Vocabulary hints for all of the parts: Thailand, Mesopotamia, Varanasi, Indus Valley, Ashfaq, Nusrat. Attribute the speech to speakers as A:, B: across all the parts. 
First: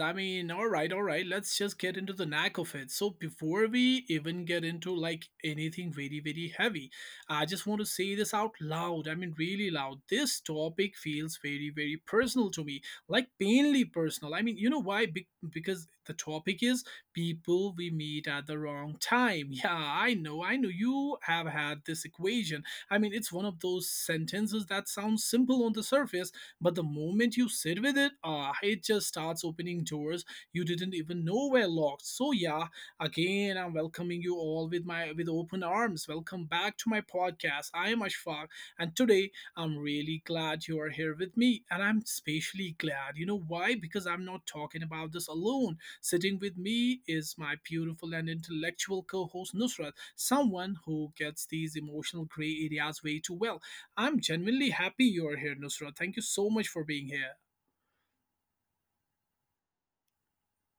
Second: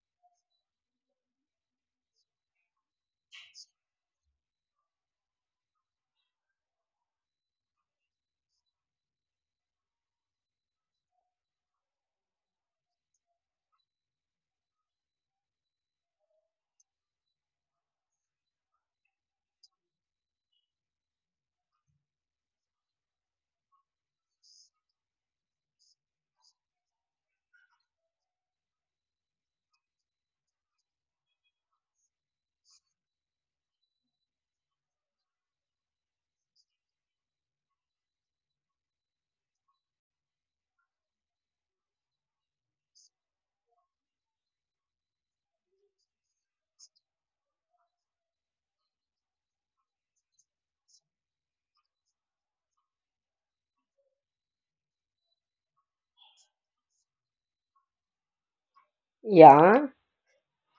A: I mean, all right, all right. Let's just get into the knack of it. So before we even get into like anything very, very heavy, I just want to say this out loud. I mean, really loud. This topic feels very, very personal to me, like painfully personal. I mean, you know why? Because the topic is people we meet at the wrong time. Yeah, I know, I know. You have had this equation. I mean, it's one of those sentences that sounds simple on the surface, but the moment you sit with it, it just starts opening doors you didn't even know were locked. So yeah, again, I'm welcoming you all with my with open arms. Welcome back to my podcast. I am Ashfaq, and today I'm really glad you are here with me, and I'm especially glad. You know why? Because I'm not talking about this alone. Sitting with me is my beautiful and intellectual co-host Nusrat, someone who gets these emotional gray areas way too well. I'm genuinely happy you are here, Nusra. Thank you so much for being here.
B: Yeah,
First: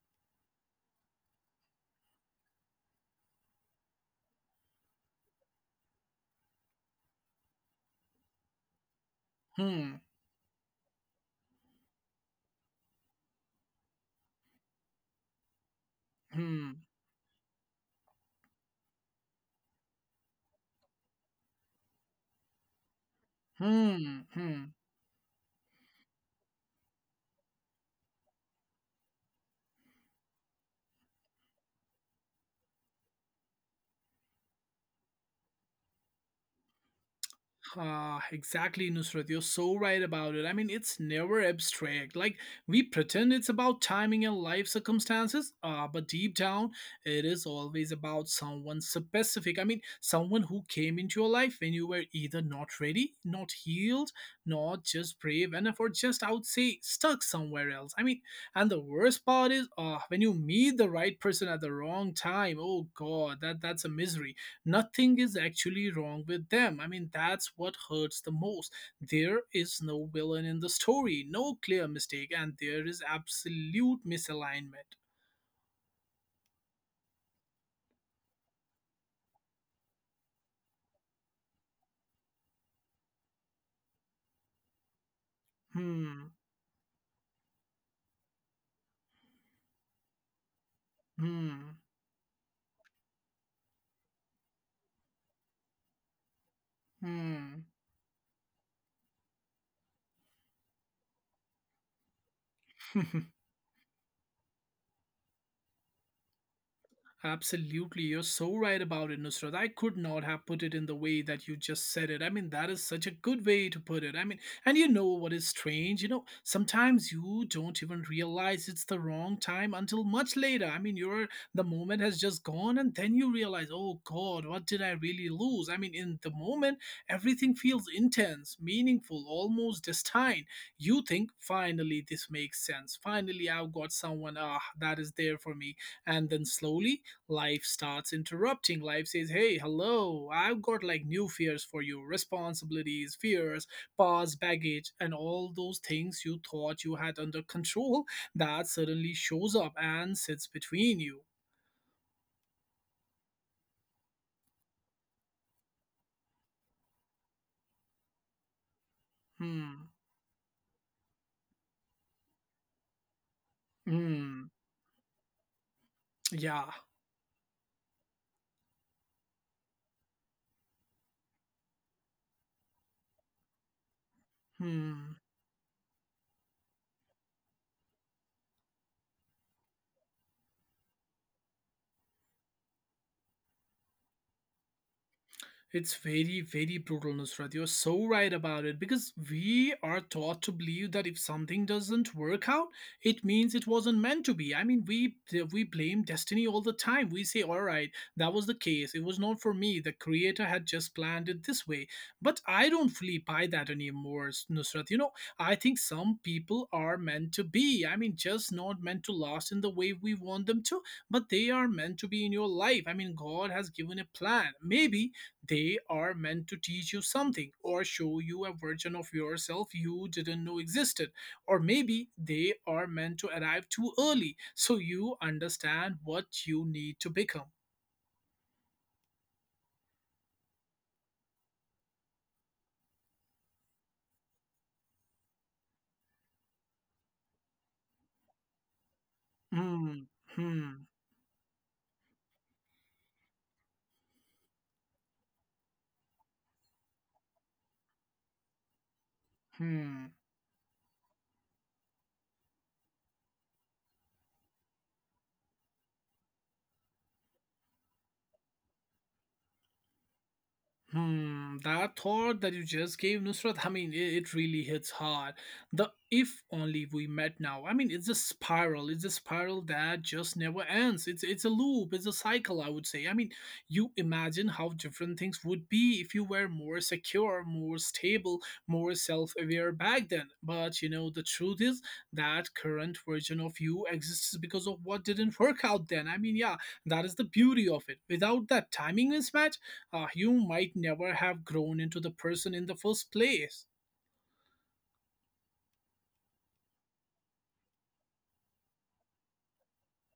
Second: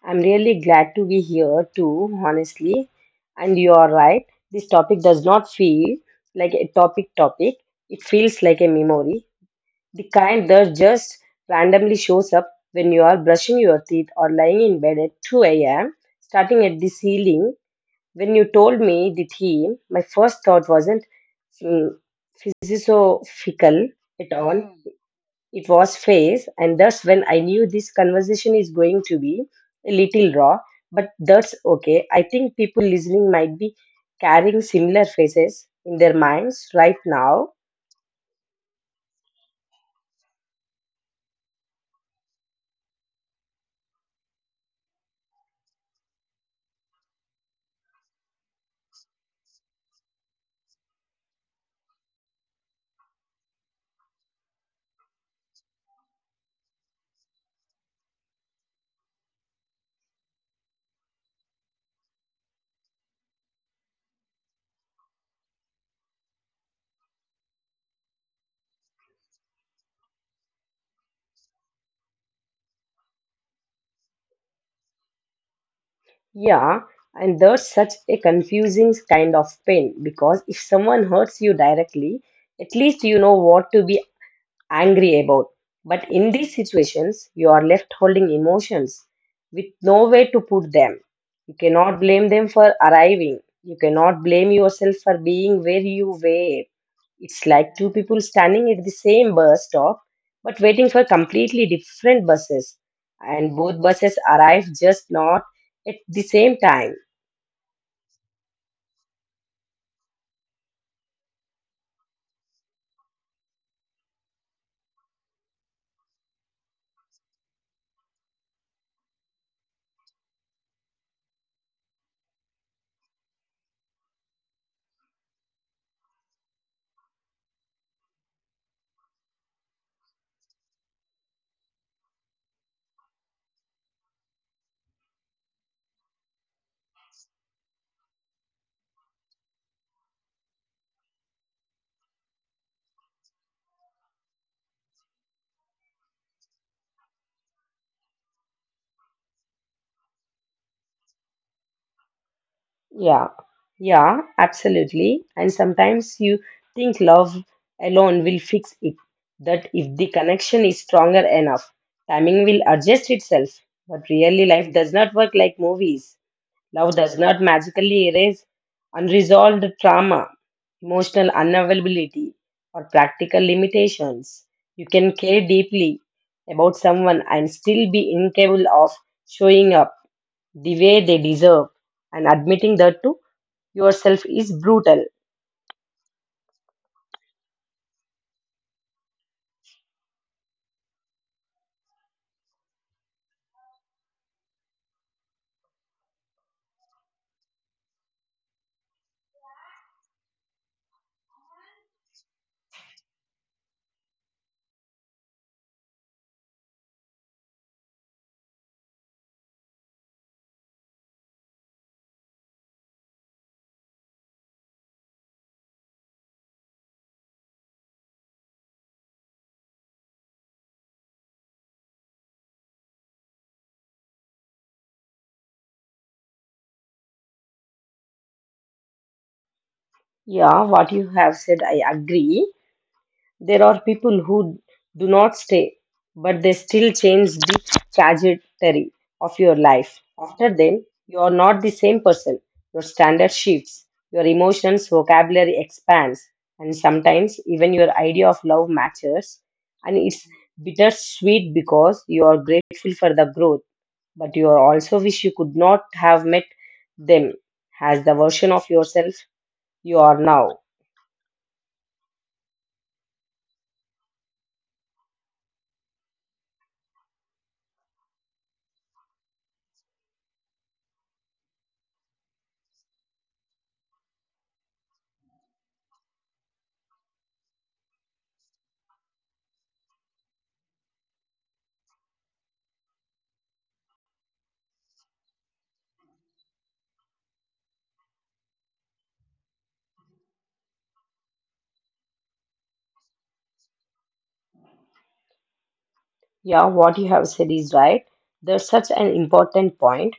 B: I'm really glad to be here too, honestly. And you are right, this topic does not feel like a topic topic. It feels like a memory,
A: Hmm,
B: the kind that just randomly shows up when you are brushing your teeth or lying in bed at 2 a.m. Starting
A: hmm,
B: at the ceiling, when you told me the theme, my first thought wasn't mm, physiophical at
A: hmm,
B: all.
A: hmm.
B: It was phase, and that's when I knew this conversation is going to be a little raw, but that's okay. I think people listening might be carrying similar phases in their minds right now.
A: Ah, exactly, Nusrat. You're so right about it. I mean, it's never abstract. Like, we pretend it's about timing and life circumstances, but deep down, it is always about someone specific. I mean, someone who came into your life when you were either not ready, not healed, not just brave enough, or just, I would say, stuck somewhere else. I mean, and the worst part is when you meet the right person at the wrong time, oh God, that's a misery. Nothing is actually wrong with them. I mean, that's what hurts the most. There is no villain in the story, no clear mistake, and there is absolute misalignment.
B: Yeah, and that's such a confusing kind of pain because if someone hurts you directly, at least you know what to be angry about. But in
A: Hmm,
B: these situations, you are left holding emotions with no way to put them. You
A: hmm,
B: cannot blame them for arriving. You cannot blame yourself for being where you were. It's
A: hmm.
B: like two people standing at the same bus stop but waiting for completely different buses. And both buses arrive, just not at the same time.
A: Absolutely, you're so right about it, Nusrat. I could not have put it in the way that you just said it. I mean, that is such a good way to put it. I mean, and you know what is strange? You know, sometimes you don't even realize it's the wrong time until much later. I mean, you're the moment has just gone, and then you realize, oh God, what did I really lose? I mean, in the moment, everything feels intense, meaningful, almost destined. You think, finally, this makes sense. Finally, I've got someone, that is there for me. And then slowly, life starts interrupting. Life says, "Hey, hello, I've got like new fears for you, responsibilities, fears, past baggage, and all those things you thought you had under control that suddenly shows up and sits between you."
B: Yeah, yeah, absolutely. And sometimes you think love alone will fix it, that
A: Hmm.
B: if the connection is stronger enough, timing will adjust itself. But really,
A: Hmm.
B: life does not work like movies.
A: Yeah.
B: Love does not magically erase unresolved trauma, emotional unavailability, or practical limitations. You can
A: Hmm.
B: care deeply about someone and still be incapable of showing up the way they deserve, and admitting that too yourself is brutal.
A: It's very, very brutal, Nusrat. You're so right about it because we are taught to believe that if something doesn't work out, it means it wasn't meant to be. I mean, we blame destiny all the time. We say, "All right, that was the case. It was not for me. The creator had just planned it this way." But I don't fully buy that anymore, Nusrat. You know, I think some people are meant to be. I mean, just not meant to last in the way we want them to, but they are meant to be in your life. I mean, God has given a plan. Maybe they are meant to teach you something or show you a version of yourself you didn't know existed. Or maybe they are meant to arrive too early so you understand what you need to become.
B: Yeah, what you have said, I agree. There are people who do not stay, but they still change the trajectory of your life.
A: Hmm,
B: After them,
A: hmm,
B: you are not the same person. Your standard shifts, your emotions, vocabulary expands, and sometimes even your idea of love matches. And
A: hmm.
B: it's bittersweet because you are grateful for the growth, but you are also wish you could not have met them as the version of yourself you are now.
A: Hmm, that thought that you just gave, Nusrat, I mean, it really hits hard. The if only we met now. I mean, it's a spiral. It's a spiral that just never ends. It's a loop. It's a cycle, I would say. I mean, you imagine how different things would be if you were more secure, more stable, more self-aware back then. But you know, the truth is that current version of you exists because of what didn't work out then. I mean, yeah, that is the beauty of it. Without that timing mismatch, you might never have grown into the person in the first place.
B: Yeah, what you have said is right. There's such an important point.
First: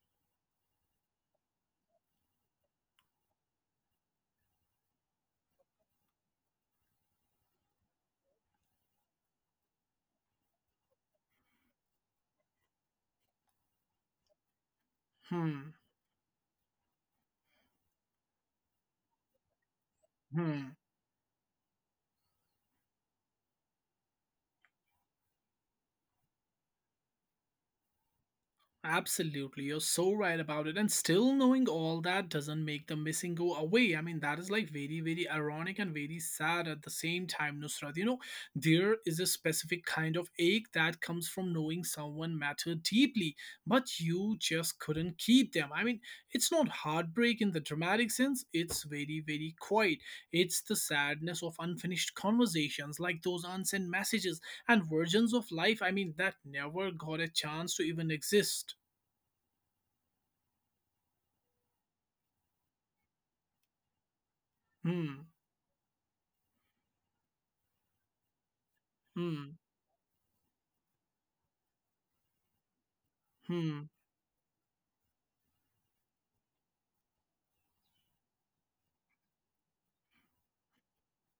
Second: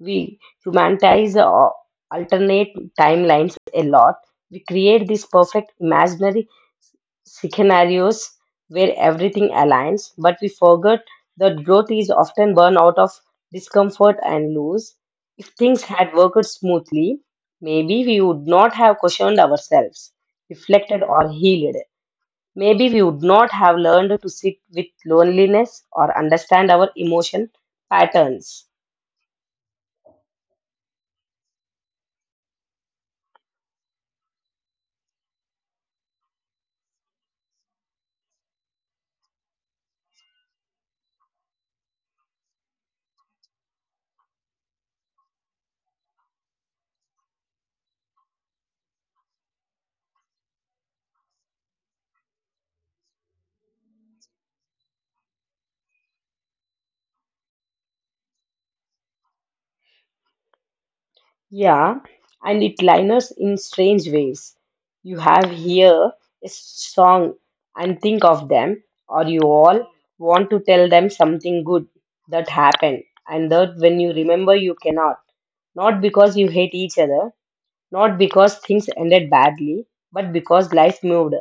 B: We humanize alternate timelines a lot. We create these perfect imaginary scenarios where everything aligns, but we forget that growth is often born out of discomfort and lose. If
A: Hmm.
B: things had worked smoothly, maybe we would not have questioned ourselves,
A: Hmm.
B: reflected, or healed. Maybe we would not have learned to sit with loneliness or understand our emotion patterns.
A: Absolutely, you're so right about it. And still knowing all that doesn't make the missing go away. I mean, that is like very, very ironic and very sad at the same time, Nusrat. You know, there is a specific kind of ache that comes from knowing someone mattered deeply, but you just couldn't keep them. I mean, it's not heartbreak in the dramatic sense, it's very, very quiet. It's the sadness of unfinished conversations, like those unsent messages and versions of life, I mean, that never got a chance to even exist.
B: Yeah, and it liners in strange ways. You
A: Hmm,
B: have here a song and think of them, or you
A: hmm,
B: all want to tell them something good that happened, and that
A: hmm,
B: when you remember, you cannot. Not because you hate each other, not because things ended badly, but because life moved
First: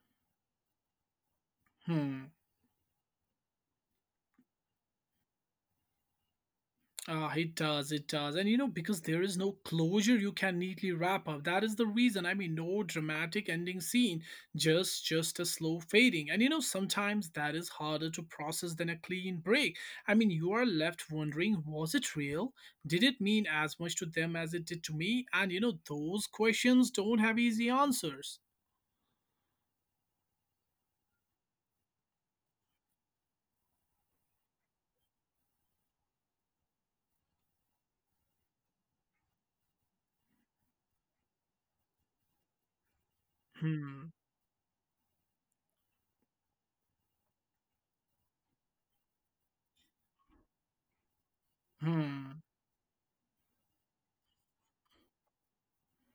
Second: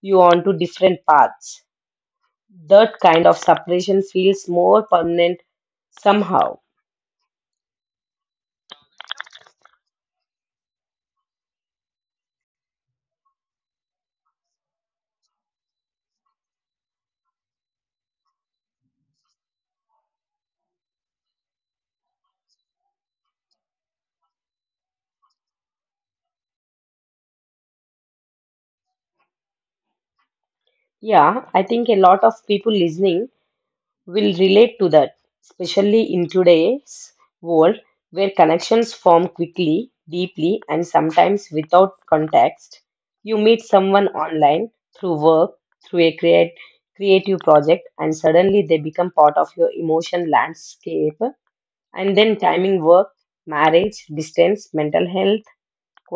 B: you on to different paths.
A: hmm.
B: That kind of separation feels more permanent somehow.
A: Ah, it does, it does. And you know, because there is no closure you can neatly wrap up. That is the reason. I mean, no dramatic ending scene, just a slow fading. And you know, sometimes that is harder to process than a clean break. I mean, you are left wondering, was it real? Did it mean as much to them as it did to me? And you know, those questions don't have easy answers.
B: Yeah, I think a lot of people listening will relate to that, especially in today's world where connections form quickly, deeply, and sometimes without context. You meet
A: Hmm,
B: someone online, through work, through creative project, and suddenly they become part of your emotion landscape. And
A: hmm.
B: then timing work, marriage, distance, mental health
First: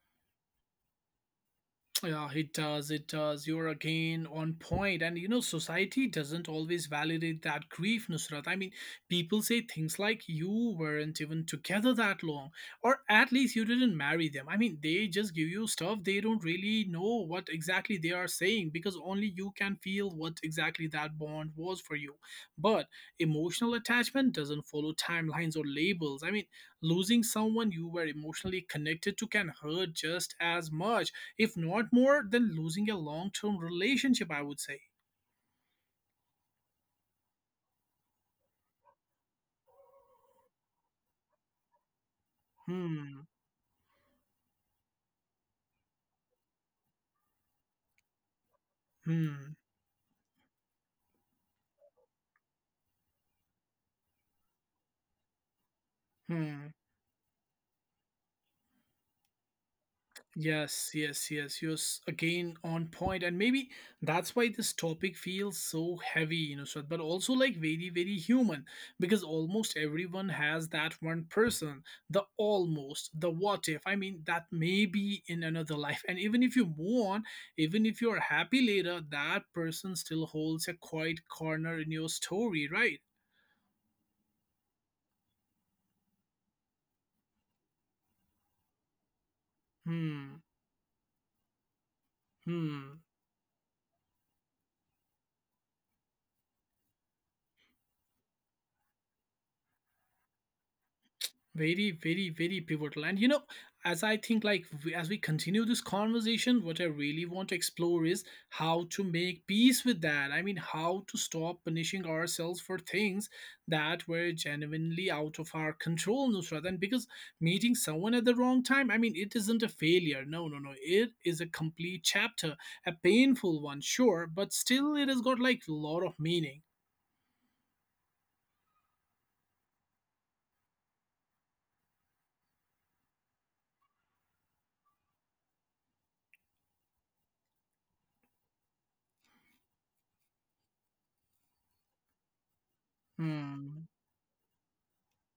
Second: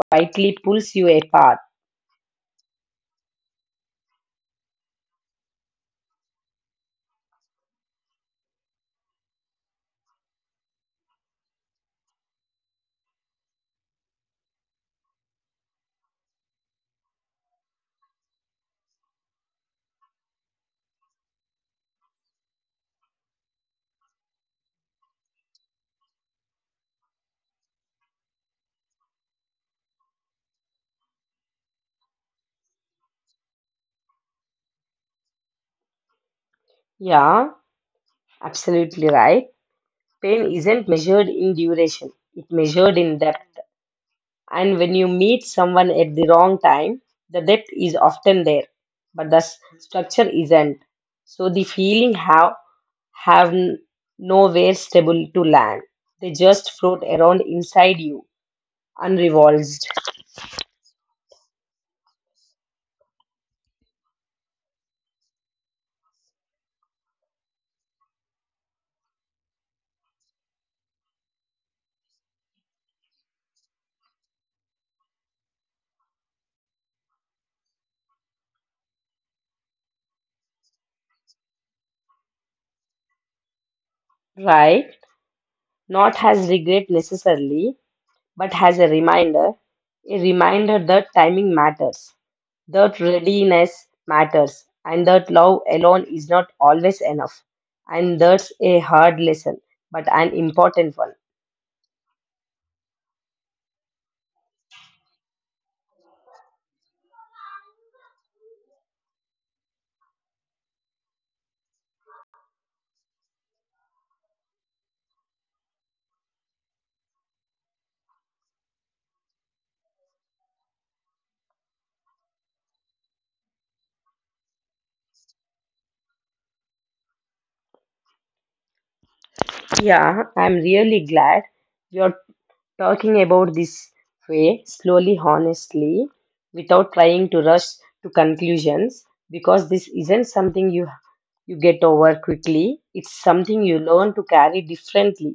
B: quietly pulls you apart.
A: Yeah, it does. It does. You're again on point. And you know, society doesn't always validate that grief, Nusrat. I mean, people say things like, "You weren't even together that long," or, "At least you didn't marry them." I mean, they just give you stuff. They don't really know what exactly they are saying, because only you can feel what exactly that bond was for you. But emotional attachment doesn't follow timelines or labels. I mean, losing someone you were emotionally connected to can hurt just as much, if not more, then losing a long term relationship, I would say.
B: Yeah, absolutely right. Pain isn't measured in duration, it's measured in
A: Hmm.
B: depth. And when you meet someone at the wrong time, the depth is often there, but the
A: Hmm.
B: structure isn't. So the feeling have n- nowhere stable to land. They just
A: Hmm.
B: float around inside you, unresolved.
A: Yes, yes, yes. You're again on point, and maybe that's why this topic feels so heavy, you know, Shraddha, but also like very, very human, because almost everyone has that one person, the almost, the what if. I mean, that may be in another life, and even if you move on, even if you're happy later, that person still holds a quiet corner in your story, right?
B: Right? Not as regret necessarily, but as a
A: Hmm.
B: reminder that timing matters, that
A: Hmm.
B: readiness matters, and that love alone is not always enough, and that's a hard lesson but an important one.
A: Very, very, very pivotal. And you know, as I think, like, as we continue this conversation, what I really want to explore is how to make peace with that. I mean, how to stop punishing ourselves for things that were genuinely out of our control, Nusrat. And because meeting someone at the wrong time, I mean, it isn't a failure. No, no, no. It is a complete chapter, a painful one, sure, but still, it has got like a lot of meaning.
B: Yeah, I'm really glad you're talking about this way slowly, honestly, without trying to rush to conclusions, because this isn't something you get over quickly. It's something you
A: Hmm.
B: learn to carry differently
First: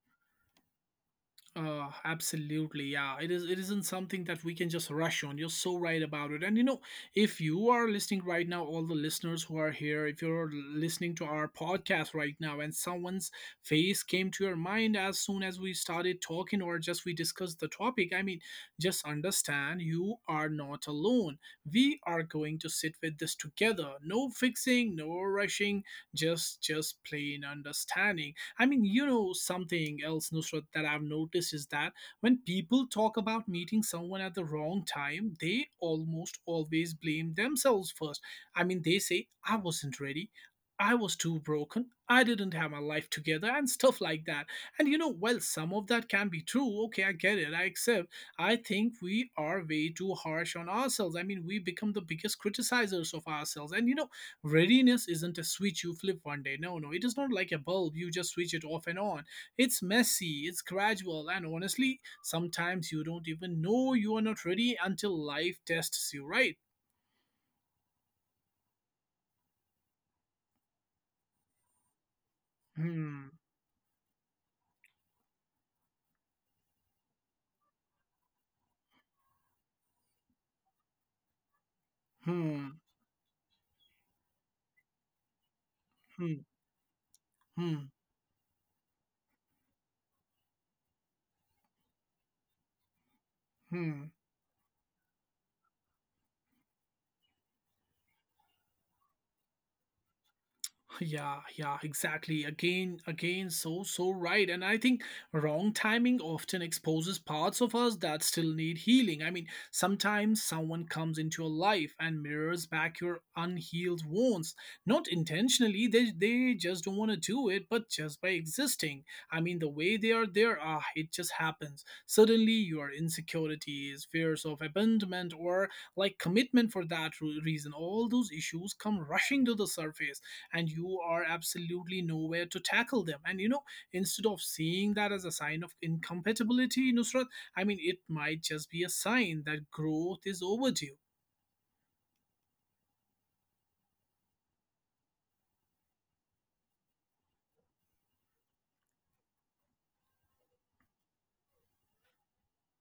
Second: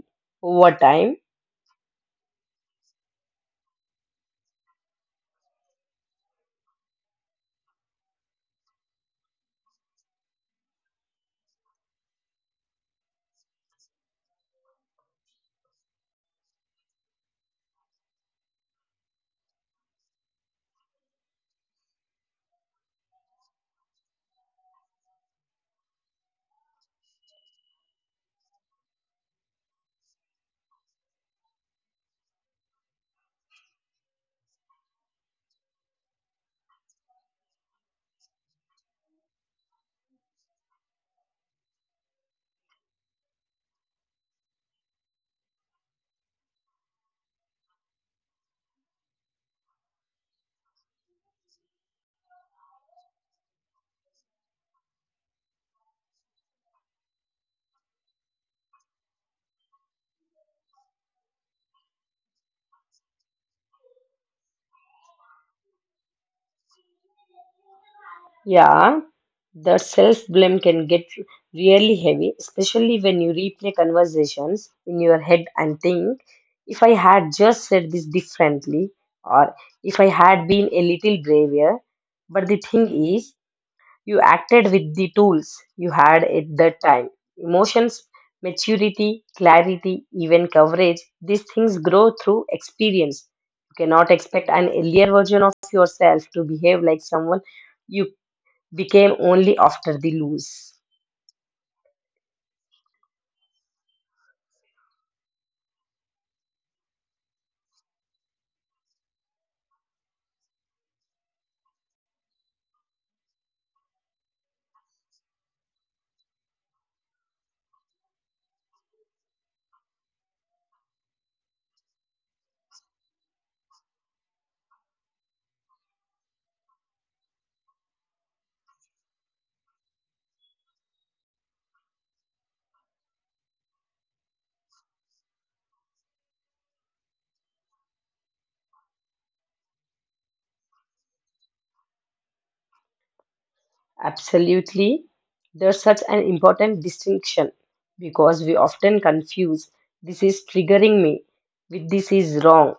B: over time.
A: Absolutely, yeah. It is. It isn't something that we can just rush on. You're so right about it. And you know, if you are listening right now, all the listeners who are here, if you're listening to our podcast right now, and someone's face came to your mind as soon as we started talking, or just we discussed the topic, I mean, just understand you are not alone. We are going to sit with this together. No fixing, no rushing. Just plain understanding. I mean, you know, something else, Nusrat, that I've noticed is that when people talk about meeting someone at the wrong time, they almost always blame themselves first. I mean, they say, "I wasn't ready. I was too broken. I didn't have my life together," and stuff like that. And you know, well, some of that can be true. Okay, I get it. I accept. I think we are way too harsh on ourselves. I mean, we become the biggest criticizers of ourselves. And you know, readiness isn't a switch you flip one day. No, no, it is not like a bulb you just switch it off and on. It's messy, it's gradual, and honestly, sometimes you don't even know you are not ready until life tests you, right?
B: Yeah, the self-blame can get really heavy, especially when
A: Hmm,
B: you replay conversations in your head and think, if I had just said this differently, or if I had been a little braver. But the
A: hmm,
B: thing is, you acted with the tools you had
A: hmm,
B: at that time.
A: hmm,
B: Emotions, maturity, clarity, even coverage, these things grow through experience. You
A: hmm.
B: cannot expect an earlier version of yourself to behave like someone you became only after the lose.
A: Yeah, yeah, exactly. Again, again, so, so right. And I think wrong timing often exposes parts of us that still need healing. I mean, sometimes someone comes into your life and mirrors back your unhealed wounds. Not intentionally, they just don't want to do it, but just by existing. I mean, the way they are there, it just happens. Suddenly, your insecurities, fears of abandonment, or like commitment for that reason, all those issues come rushing to the surface and you are absolutely nowhere to tackle them. And you know, instead of seeing that as a sign of incompatibility, Nusrat, I mean, it might just be a sign that growth is overdue.
B: Absolutely. There's such an important distinction because we often confuse this is triggering me with this is wrong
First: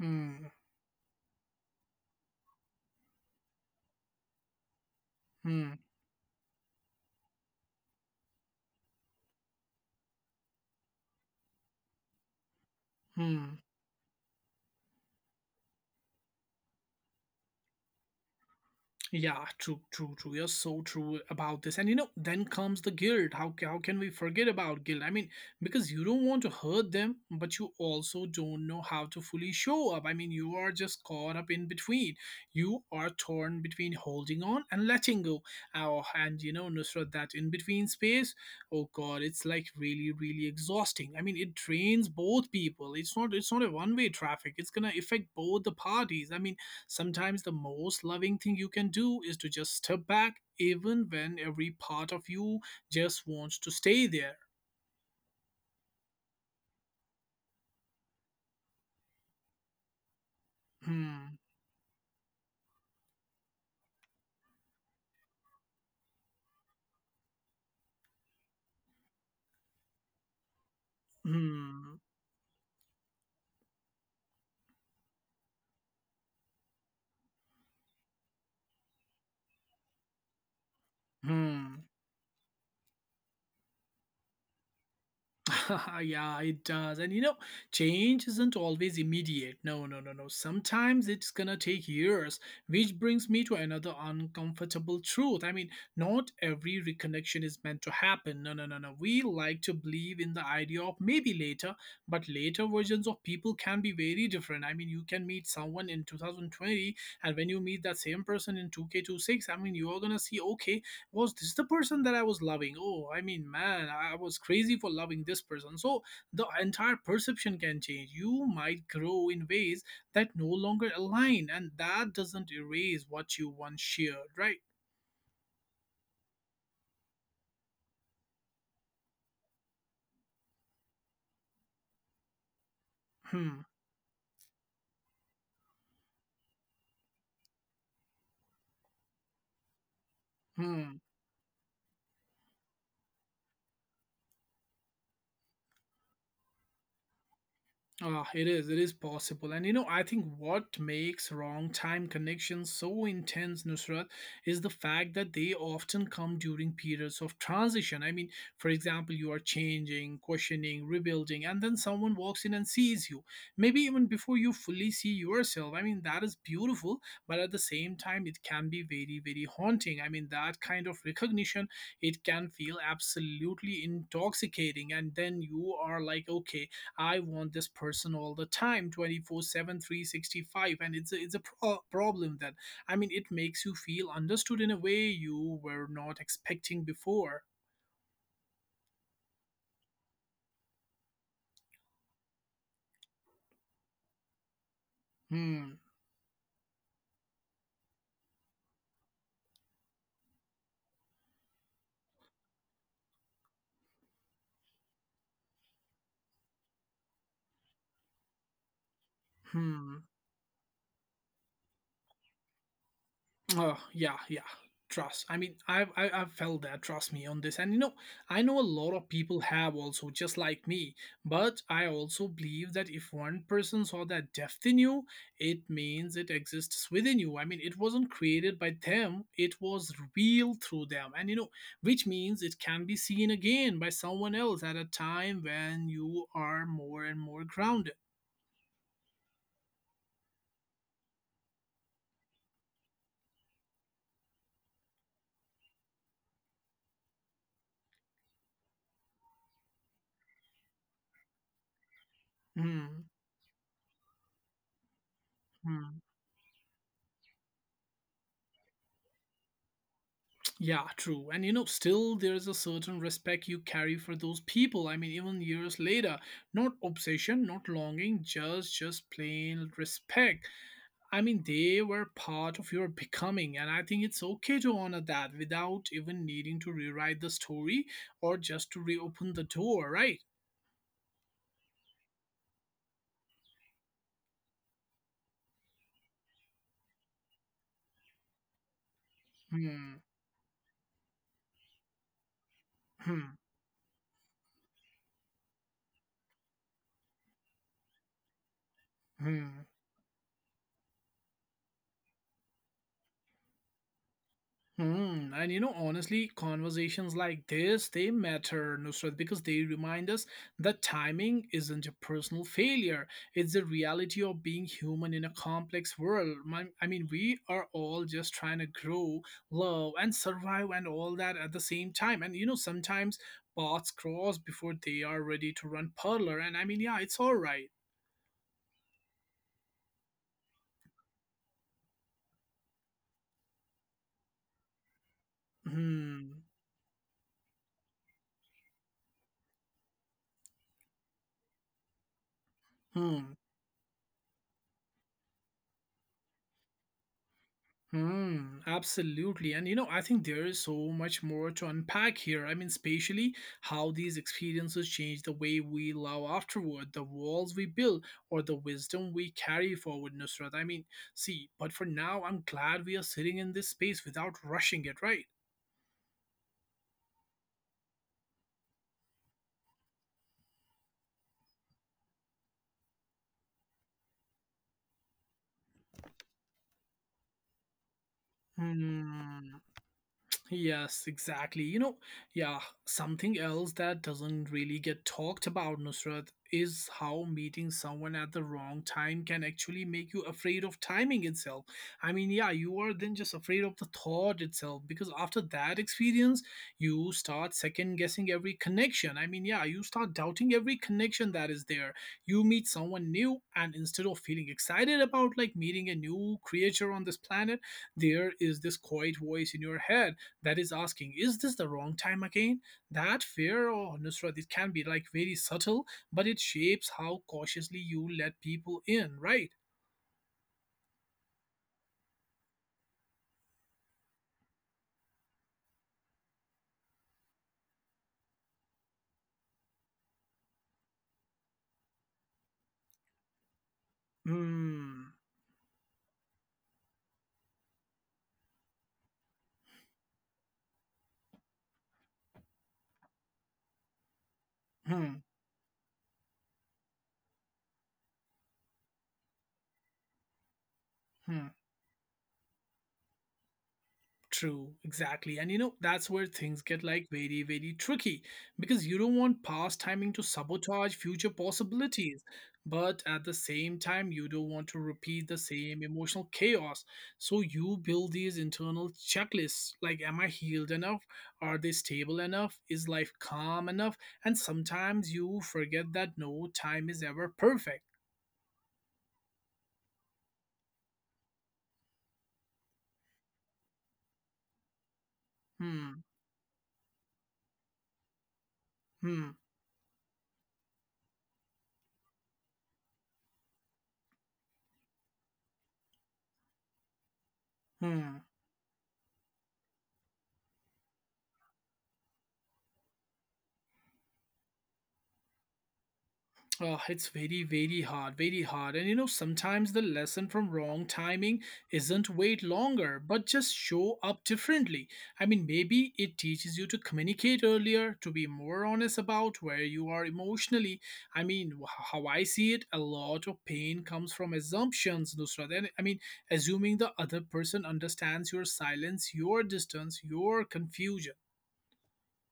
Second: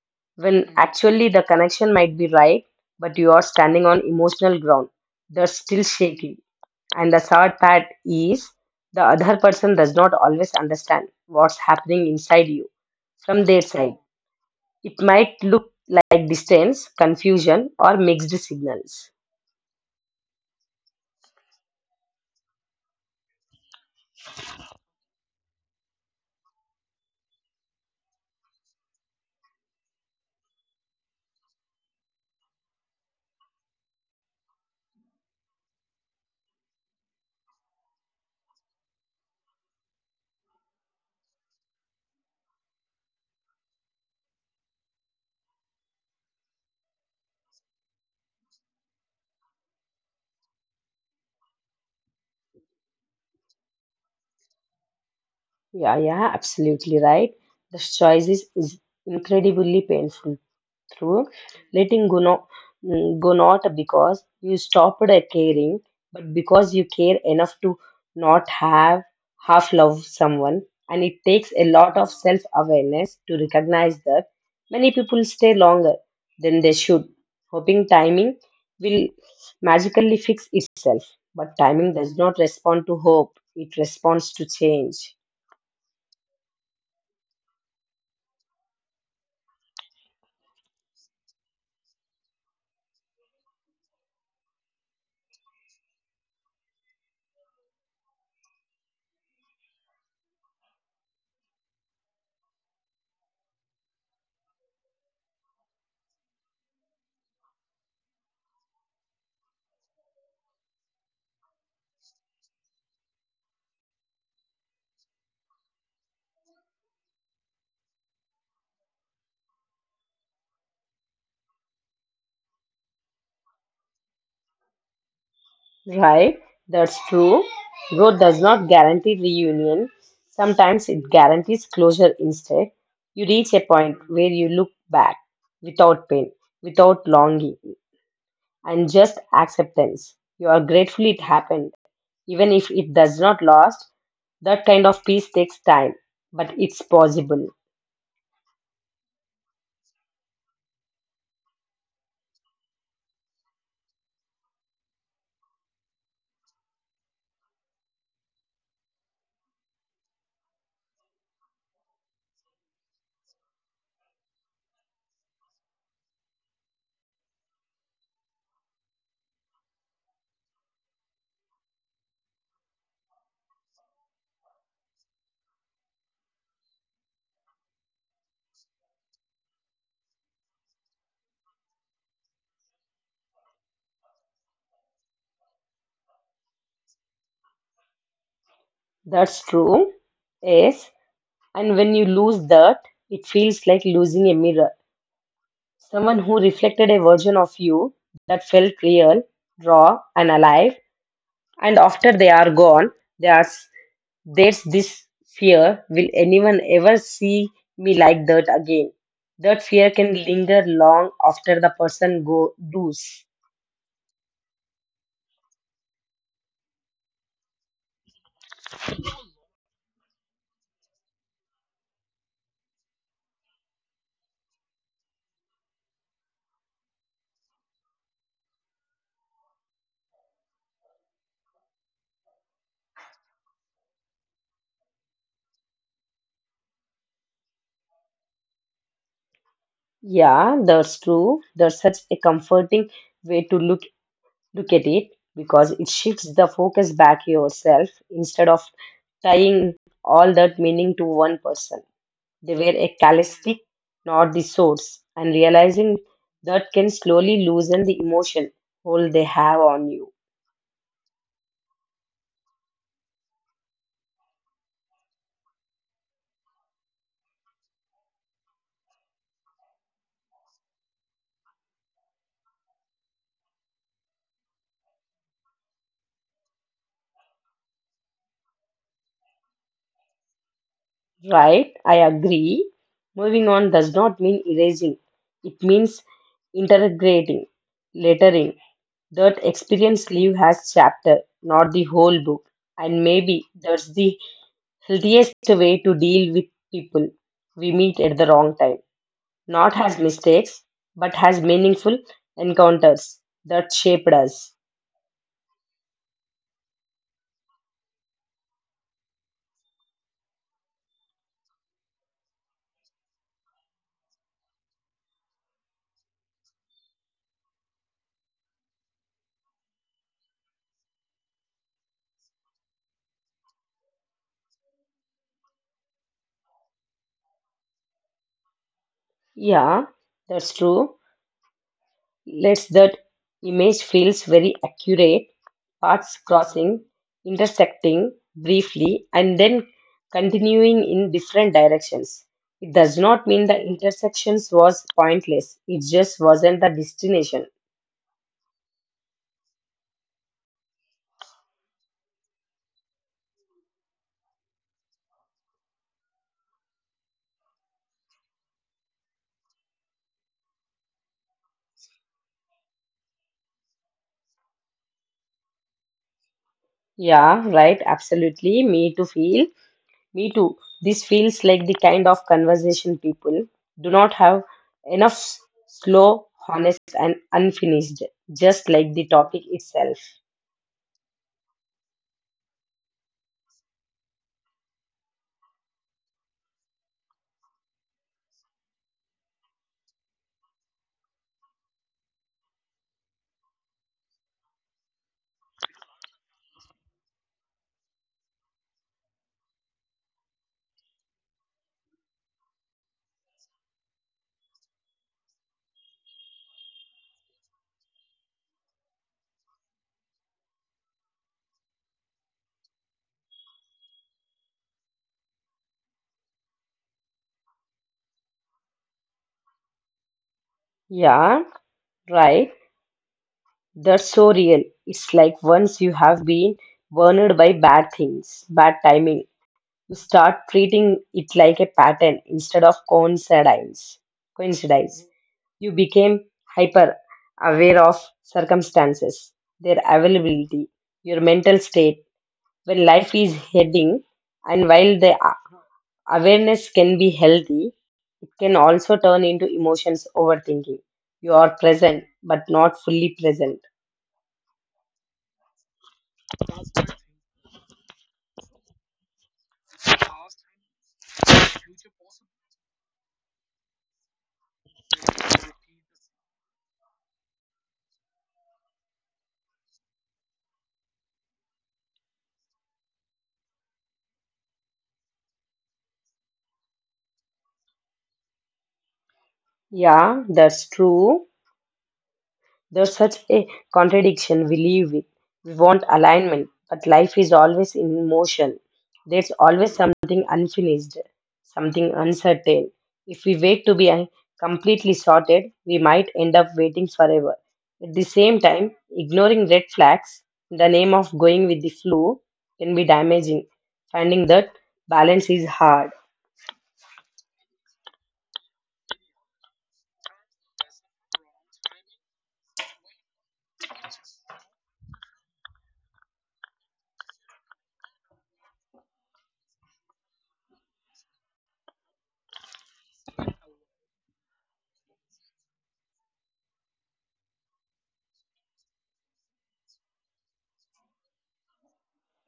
A: Hmm,
B: when actually the connection might be right, but you are standing on emotional ground they
A: hmm,
B: still shaky. And the sad part is the other person does not always understand what's happening inside you from
A: hmm.
B: their side. It might look like distance, confusion, or mixed signals.
A: Yeah, true, true, true. You're so true about this. And you know, then comes the guilt. How can we forget about guilt? I mean, because you don't want to hurt them, but you also don't know how to fully show up. I mean, you are just caught up in between. You are torn between holding on and letting go. Oh, and you know, Nusrat, that in between space, oh God, it's like really, really exhausting. I mean, it drains both people. It's not a one-way traffic. It's gonna affect both the parties. I mean, sometimes the most loving thing you can do is to just step back, even when every part of you just wants to stay there.
B: Yeah, yeah, absolutely right. The choice is incredibly painful. Through
A: Hmm,
B: letting go, go not because you stopped caring, but because you care enough to not have half love someone. And it takes a
A: hmm,
B: lot of self awareness to recognize that many people stay longer than they should, hoping timing will magically fix itself. But
A: hmm.
B: timing does not respond to hope, it responds to change.
A: Yeah, it does. And you know, change isn't always immediate. No, no, no, no. Sometimes it's gonna take years, which brings me to another uncomfortable truth. I mean, not every reconnection is meant to happen. No, no, no, no. We like to believe in the idea of maybe later, but later versions of people can be very different. I mean, you can meet someone in 2020, and when you meet that same person in 2K26, I mean, you're gonna see, okay, was this the person that I was loving? Oh, I mean, man, I was crazy for loving this person. So the entire perception can change. You might grow in ways that no longer align, and that doesn't erase what you once shared, right?
B: Right, that's true. Growth does not guarantee reunion. Sometimes it guarantees closure instead. You
A: Hmm.
B: reach a point where you look back without pain, without longing, and just acceptance. You are
A: Hmm.
B: grateful it happened. Even if it does not last, that kind of peace takes time, but it's possible.
A: Ah, it is. It is possible. And you know, I think what makes wrong time connections so intense, Nusrat, is the fact that they often come during periods of transition. I mean, for example, you are changing, questioning, rebuilding, and then someone walks in and sees you. Maybe even before you fully see yourself. I mean, that is beautiful, but at the same time, it can be very, very haunting. I mean, that kind of recognition, it can feel absolutely intoxicating. And then you are like, okay, I want this person all the time 24/7, 365, and it's a problem that I mean it makes you feel understood in a way you were not expecting before.
B: That's true. Yes, and when you lose that, it feels like losing a mirror.
A: Hmm.
B: Someone who reflected a version of you that felt real, raw, and alive. And after they are gone, there's, there's this fear, will anyone ever see me like that again? That fear
A: Hmm.
B: can linger long after the person go does.
A: Oh yeah, yeah. Trust. I mean, I've felt that. Trust me on this. And you know, I know a lot of people have also, just like me. But I also believe that if one person saw that depth in you, it means it exists within you. I mean, it wasn't created by them; it was revealed through them. And you know, which means it can be seen again by someone else at a time when you are more and more grounded.
B: Yeah, that's true. That's such a comforting way to look at it, because it shifts the focus back yourself instead of tying all that meaning to one person. They were a
A: Hmm.
B: calisthenic, not the source, and realizing
A: Hmm.
B: that can slowly loosen the emotion hold they have on you.
A: Yeah, true. And you know, still there's a certain respect you carry for those people. I mean, even years later, not obsession, not longing, just plain respect. I mean, they were part of your becoming, and I think it's okay to honor that without even needing to rewrite the story or just to reopen the door, right?
B: Right? I agree. Moving on does not mean erasing, it means integrating, lettering. That
A: Hmm.
B: experience leave has chapter, not the whole book. And
A: Hmm.
B: maybe that's the healthiest way to deal with people we meet at the wrong time.
A: Hmm.
B: Not has mistakes, but has meaningful encounters that shaped us.
A: Hmm. And you know, honestly, conversations like this, they matter, Nusrat, because they remind us that timing isn't a personal failure. It's the reality of being human in a complex world. My, I mean, we are all just trying to grow, love, and survive and all that at the same time. And you know, sometimes paths cross before they are ready to run parlor. And I mean, yeah, it's all right.
B: Yeah, that's true. Let's that image feels very accurate, paths
A: Hmm.
B: crossing, intersecting briefly, and then continuing in different directions. It does not
A: Hmm.
B: mean the intersections was pointless. It just wasn't the destination.
A: Hmm, absolutely. And you know, I think there is so much more to unpack here. I mean, especially how these experiences change the way we love afterward, the walls we build, or the wisdom we carry forward, Nusrat. I mean, see, but for now, I'm glad we are sitting in this space without rushing it, right?
B: Yeah, right, absolutely. Me too. This feels like the kind of conversation people do not have enough, slow, honest, and unfinished, just like the topic
A: Hmm.
B: itself.
A: Yes, exactly. You know, yeah, something else that doesn't really get talked about, Nusrat, is how meeting someone at the wrong time can actually make you afraid of timing itself. I mean, yeah, you are then just afraid of the thought itself because after that experience, you start second guessing every connection. I mean, yeah, you start doubting every connection that is there. You meet someone new, and instead of feeling excited about like meeting a new creature on this planet, there is this quiet voice in your head that is asking, is this the wrong time again? That fear or Nusrat, it can be like very subtle, but it shapes how cautiously you let people in, right?
B: Yeah, right. That's so real. It's like once you have been burned by bad things, bad timing, you start treating it like a pattern instead of coincidence.
A: Hmm.
B: You became hyper aware of circumstances, their availability, your mental state where life is heading. And while the
A: Hmm.
B: awareness can be healthy, it can also turn into emotions overthinking. You
A: Hmm.
B: are present, but not fully present.
A: True, exactly. And you know, that's where things get like very, very tricky because you don't want past timing to sabotage future possibilities. But at the same time, you don't want to repeat the same emotional chaos. So you build these internal checklists like, am I healed enough? Are they stable enough? Is life calm enough? And sometimes you forget that no time is ever perfect.
B: Yeah, that's true. There's such a contradiction we live with. We want
A: Hmm,
B: alignment, but life is always in motion.
A: hmm,
B: There's always something unfinished, something uncertain. If we wait to be completely sorted, we might end up waiting forever. At the
A: hmm.
B: same time, ignoring red flags in the name of going with the flow can be damaging. Finding that balance is hard.
A: Oh, it's very, very hard, very hard. And you know, sometimes the lesson from wrong timing isn't wait longer, but just show up differently. I mean, maybe it teaches you to communicate earlier, to be more honest about where you are emotionally. I mean, how I see it, a lot of pain comes from assumptions, Nusrat. And I mean, assuming the other person understands your silence, your distance, your confusion.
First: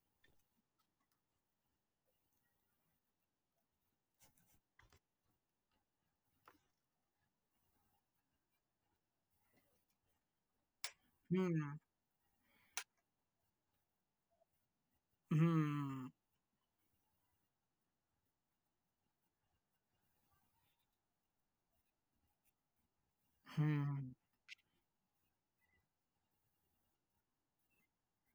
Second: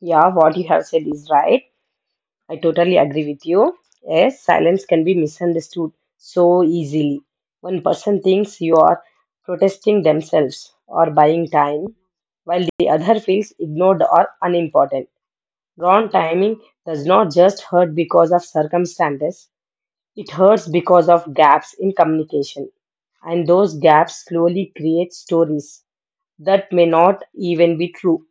B: Yeah, what you have said is right. I totally agree with you. Yes, silence can be misunderstood so easily. One person thinks you are protesting themselves or buying
A: Hmm.
B: time, while the other feels ignored or unimportant.
A: Hmm.
B: Wrong timing does not just hurt because of circumstances, it hurts because of gaps in communication. And those
A: Hmm.
B: gaps slowly create stories that may not even be true.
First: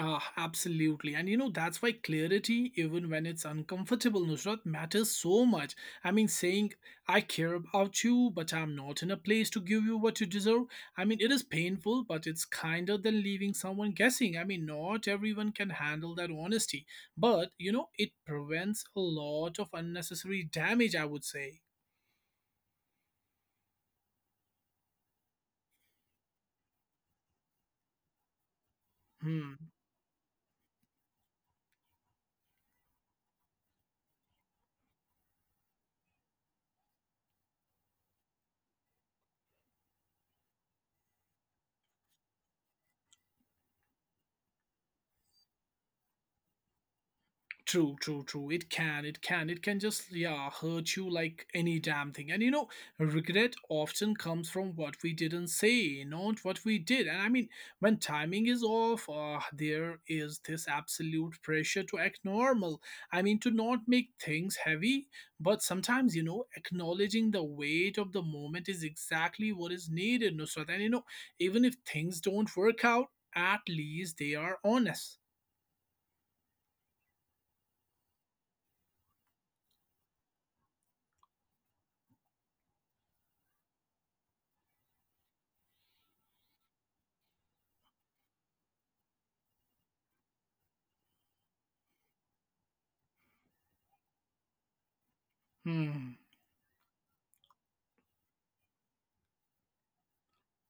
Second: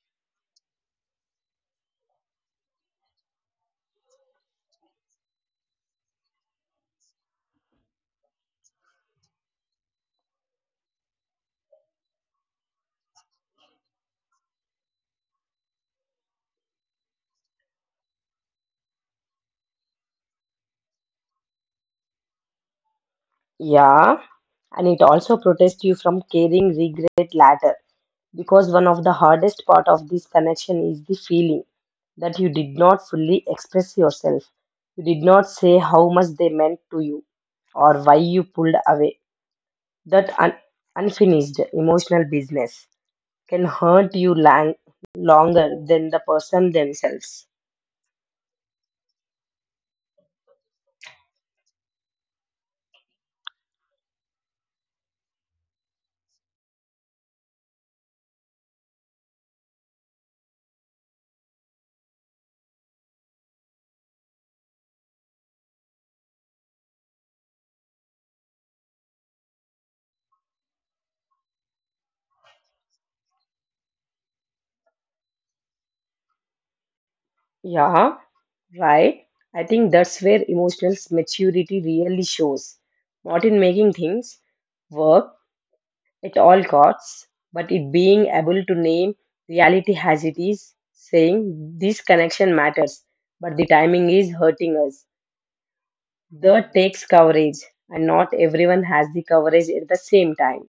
A: Ah, absolutely. And you know, that's why clarity, even when it's uncomfortable, Nusrat, matters so much. I mean, saying, I care about you, but I'm not in a place to give you what you deserve. I mean, it is painful, but it's kinder than leaving someone guessing. I mean, not everyone can handle that honesty. But, you know, it prevents a lot of unnecessary damage, I would say.
B: Yeah, and it also protects you from carrying regret later, because one of the hardest
A: Hmm.
B: part of this connection is the feeling that you did not fully express yourself, you did not say how much they meant to you or why you pulled away. That unfinished emotional business can hurt you longer than the person themselves.
A: True, true, true. It can just, yeah, hurt you like any damn thing. And you know, regret often comes from what we didn't say, not what we did. And I mean, when timing is off, there is this absolute pressure to act normal. I mean, to not make things heavy. But sometimes, you know, acknowledging the weight of the moment is exactly what is needed, Nusrat. And you know, even if things don't work out, at least they are honest.
B: Yeah, right. I think that's where emotional maturity really shows, not in making things work at all costs, but it being able to name reality as it is, saying this connection matters, but the timing is hurting us.
A: Hmm.
B: That takes coverage, and not everyone has the coverage at the same time.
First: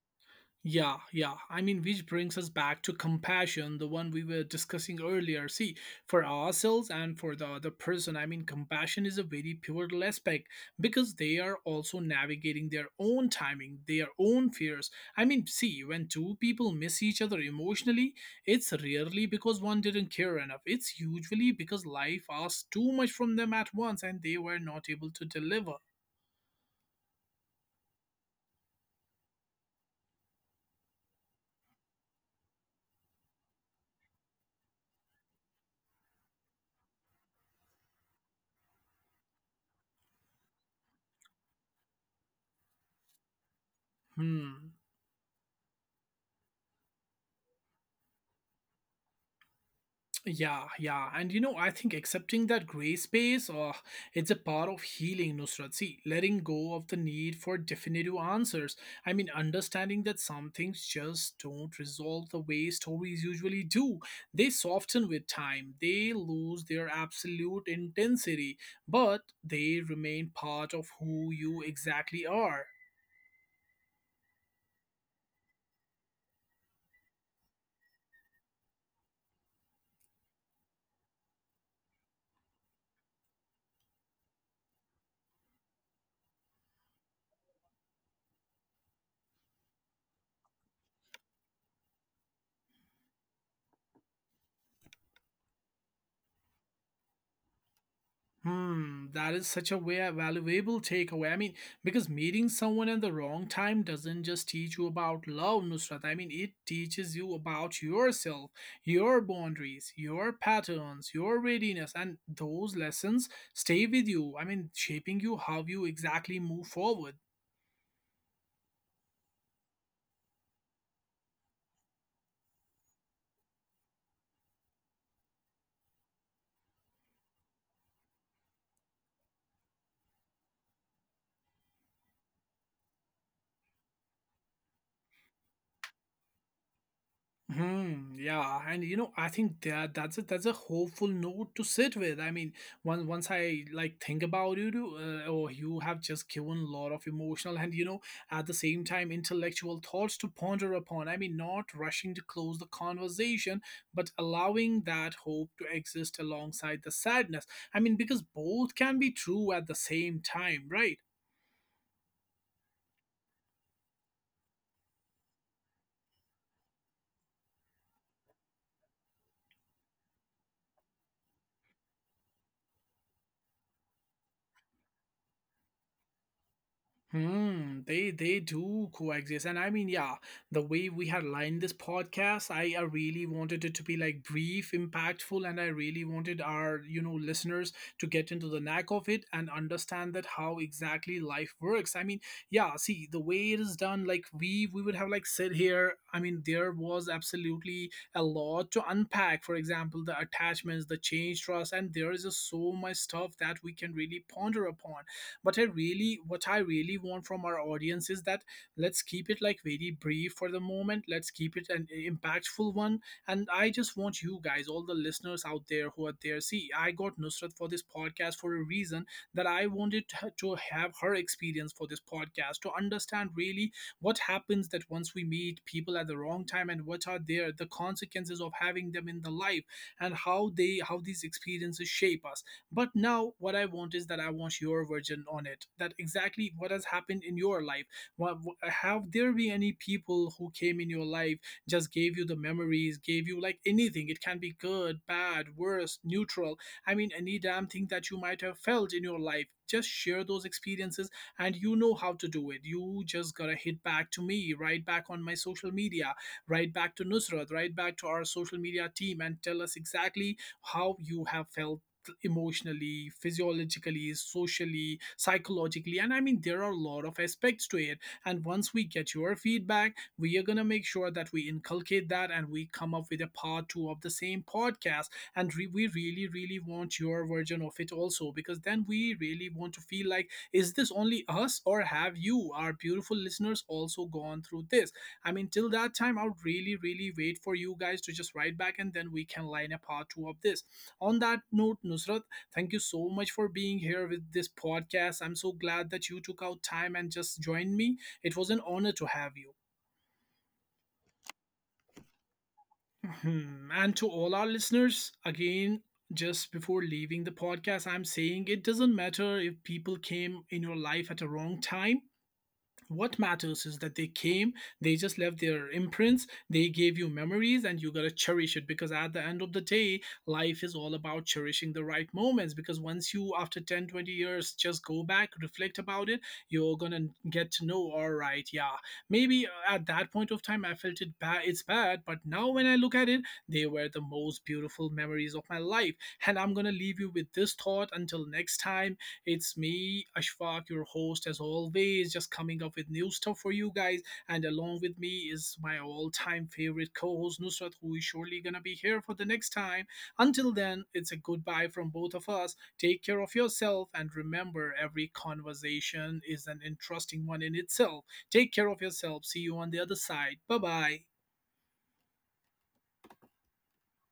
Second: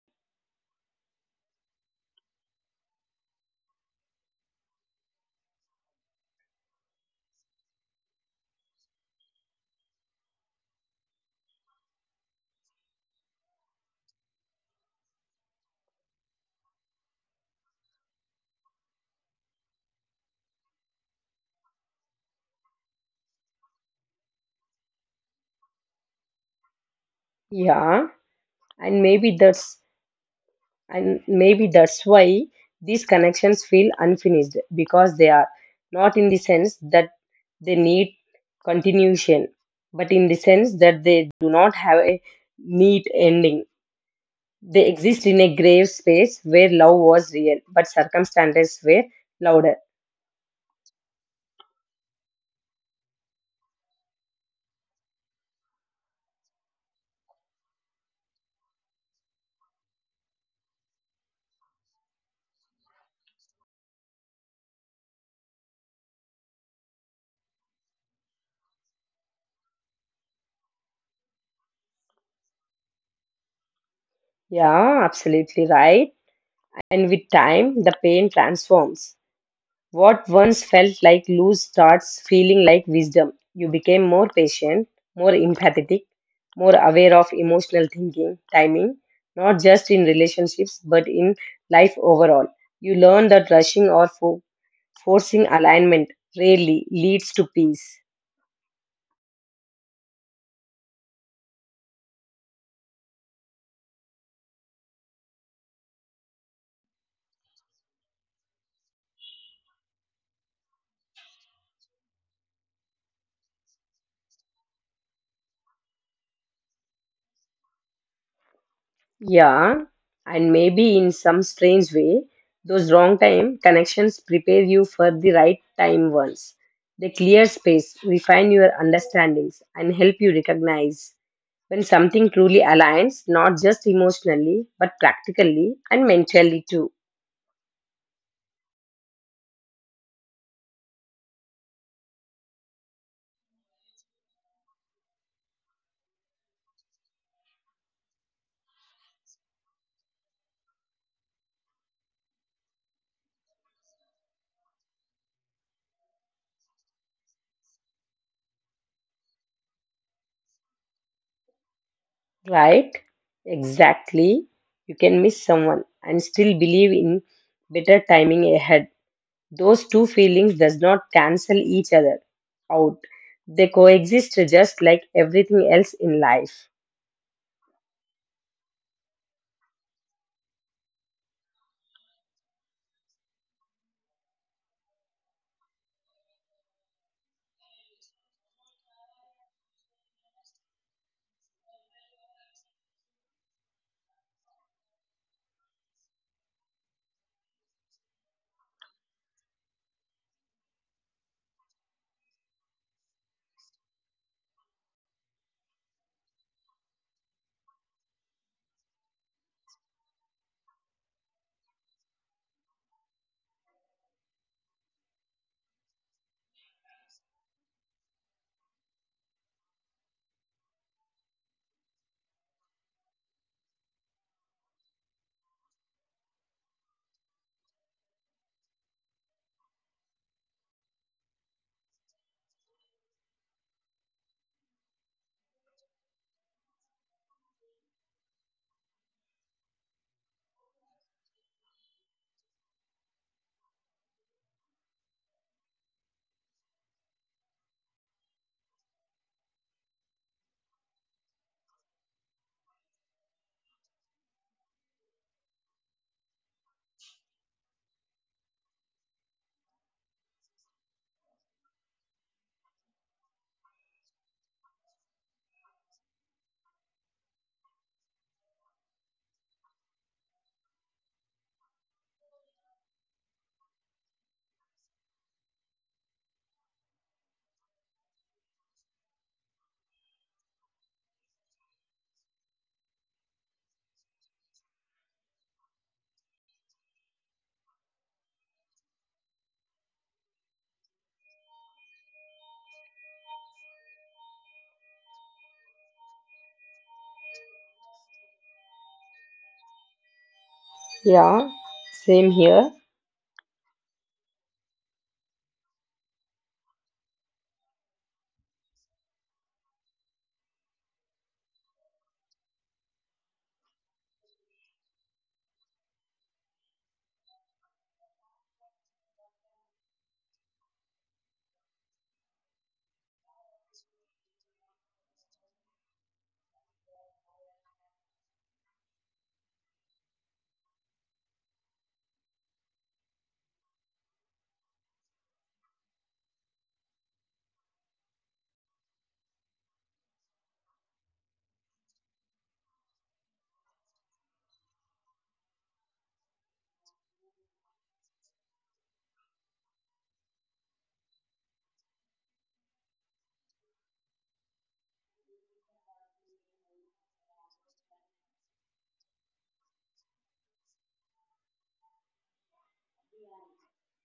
A: Yeah, yeah. I mean, which brings us back to compassion, the one we were discussing earlier. See, for ourselves and for the other person, I mean, compassion is a very pivotal aspect because they are also navigating their own timing, their own fears. I mean, see, when two people miss each other emotionally, it's rarely because one didn't care enough. It's usually because life asked too much from them at once and they were not able to deliver.
B: Yeah, and maybe that's and maybe that's why these connections feel unfinished, because they are, not in the sense that they need continuation, but in the sense that they do not have a neat ending.
A: Hmm.
B: They exist in a grave space where love was real, but circumstances were louder.
A: Yeah, yeah. And you know, I think accepting that gray space, oh, it's a part of healing, Nusrat. See, letting go of the need for definitive answers. I mean, understanding that some things just don't resolve the way stories usually do. They soften with time, they lose their absolute intensity, but they remain part of who you exactly are.
B: Yeah, absolutely right. And with time, the pain transforms. What once felt like lose starts feeling like wisdom. You became more patient, more empathetic, more aware of emotional thinking, timing, not just in relationships, but in life overall. You learn that rushing or forcing alignment rarely leads to peace.
A: Hmm, that is such a valuable takeaway. I mean, because meeting someone at the wrong time doesn't just teach you about love, Nusrat. I mean, it teaches you about yourself, your boundaries, your patterns, your readiness, and those lessons stay with you. I mean, shaping you how you exactly move forward.
B: Yeah, and maybe in some strange way, those wrong time connections prepare you for the right time ones. They clear space, refine your understandings, and help you recognize when something truly aligns, not just emotionally, but practically and mentally too.
A: Hmm. Yeah, and you know, I think that that's a hopeful note to sit with. I mean, once I like think about you, do, or you have just given a lot of emotional and you know at the same time intellectual thoughts to ponder upon. I mean, not rushing to close the conversation, but allowing that hope to exist alongside the sadness. I mean, because both can be true at the same time, right?
B: Right? Exactly. You can miss someone and still believe in better timing ahead. Those two feelings does not cancel each other out. They coexist just like everything else in life.
A: Hmm, they do coexist. And I mean, yeah, the way we had lined this podcast, I really wanted it to be like brief, impactful, and I really wanted our, you know, listeners to get into the knack of it and understand that how exactly life works. I mean, yeah, see, the way it is done, like we would have like sit here. I mean, there was absolutely a lot to unpack. For example, the attachments, the change trust, and there is just so much stuff that we can really ponder upon, but I really, what I really want from our audience is that let's keep it like very brief for the moment. Let's keep it an impactful one, and I just want you guys, all the listeners out there who are there. See, I got Nusrat for this podcast for a reason, that I wanted her to have her experience for this podcast to understand really what happens that once we meet people at the wrong time, and what are there the consequences of having them in the life, and how these experiences shape us. But now, what I want is that I want your version on it. That exactly what has happened in your life. What, have there been any people who came in your life, just gave you the memories, gave you like anything? It can be good, bad, worse, neutral. I mean, any damn thing that you might have felt in your life. Just share those experiences, and you know how to do it. You just gotta hit back to me, right back on my social media, right back to Nusrat, right back to our social media team, and tell us exactly how you have felt emotionally, physiologically, socially, psychologically, and I mean there are a lot of aspects to it. And once we get your feedback, we are going to make sure that we inculcate that and we come up with a part two of the same podcast. And we really really want your version of it also, because then we really want to feel like, is this only us, or have you, our beautiful listeners, also gone through this? I mean, till that time, I would really really wait for you guys to just write back, and then we can line a part two of this. On that note, Nusrat, thank you so much for being here with this podcast. I'm so glad that you took out time and just joined me. It was an honor to have you.
B: Yeah, same here.
A: Mhm. And to all our listeners, again, just before leaving the podcast, I'm saying it doesn't matter if people came in your life at a wrong time. What matters is that they came, they just left their imprints, they gave you memories, and you got to cherish it, because at the end of the day, life is all about cherishing the right moments. Because once you, after 10, 20 years, just go back, reflect about it, you're going to get to know, all right, yeah, maybe at that point of time I felt it bad, it's bad, but now when I look at it, they were the most beautiful memories of my life. And I'm going to leave you with this thought. Until next time, it's me, Ashfaq, your host, as always, just coming up with new stuff for you guys. And along with me is my all time favorite co host, Nusrat, who is surely gonna be here for the next time. Until then, it's a goodbye from both of us. Take care of yourself, and remember every conversation is an interesting one in itself. Take care of yourself. See you on the other side. Bye bye.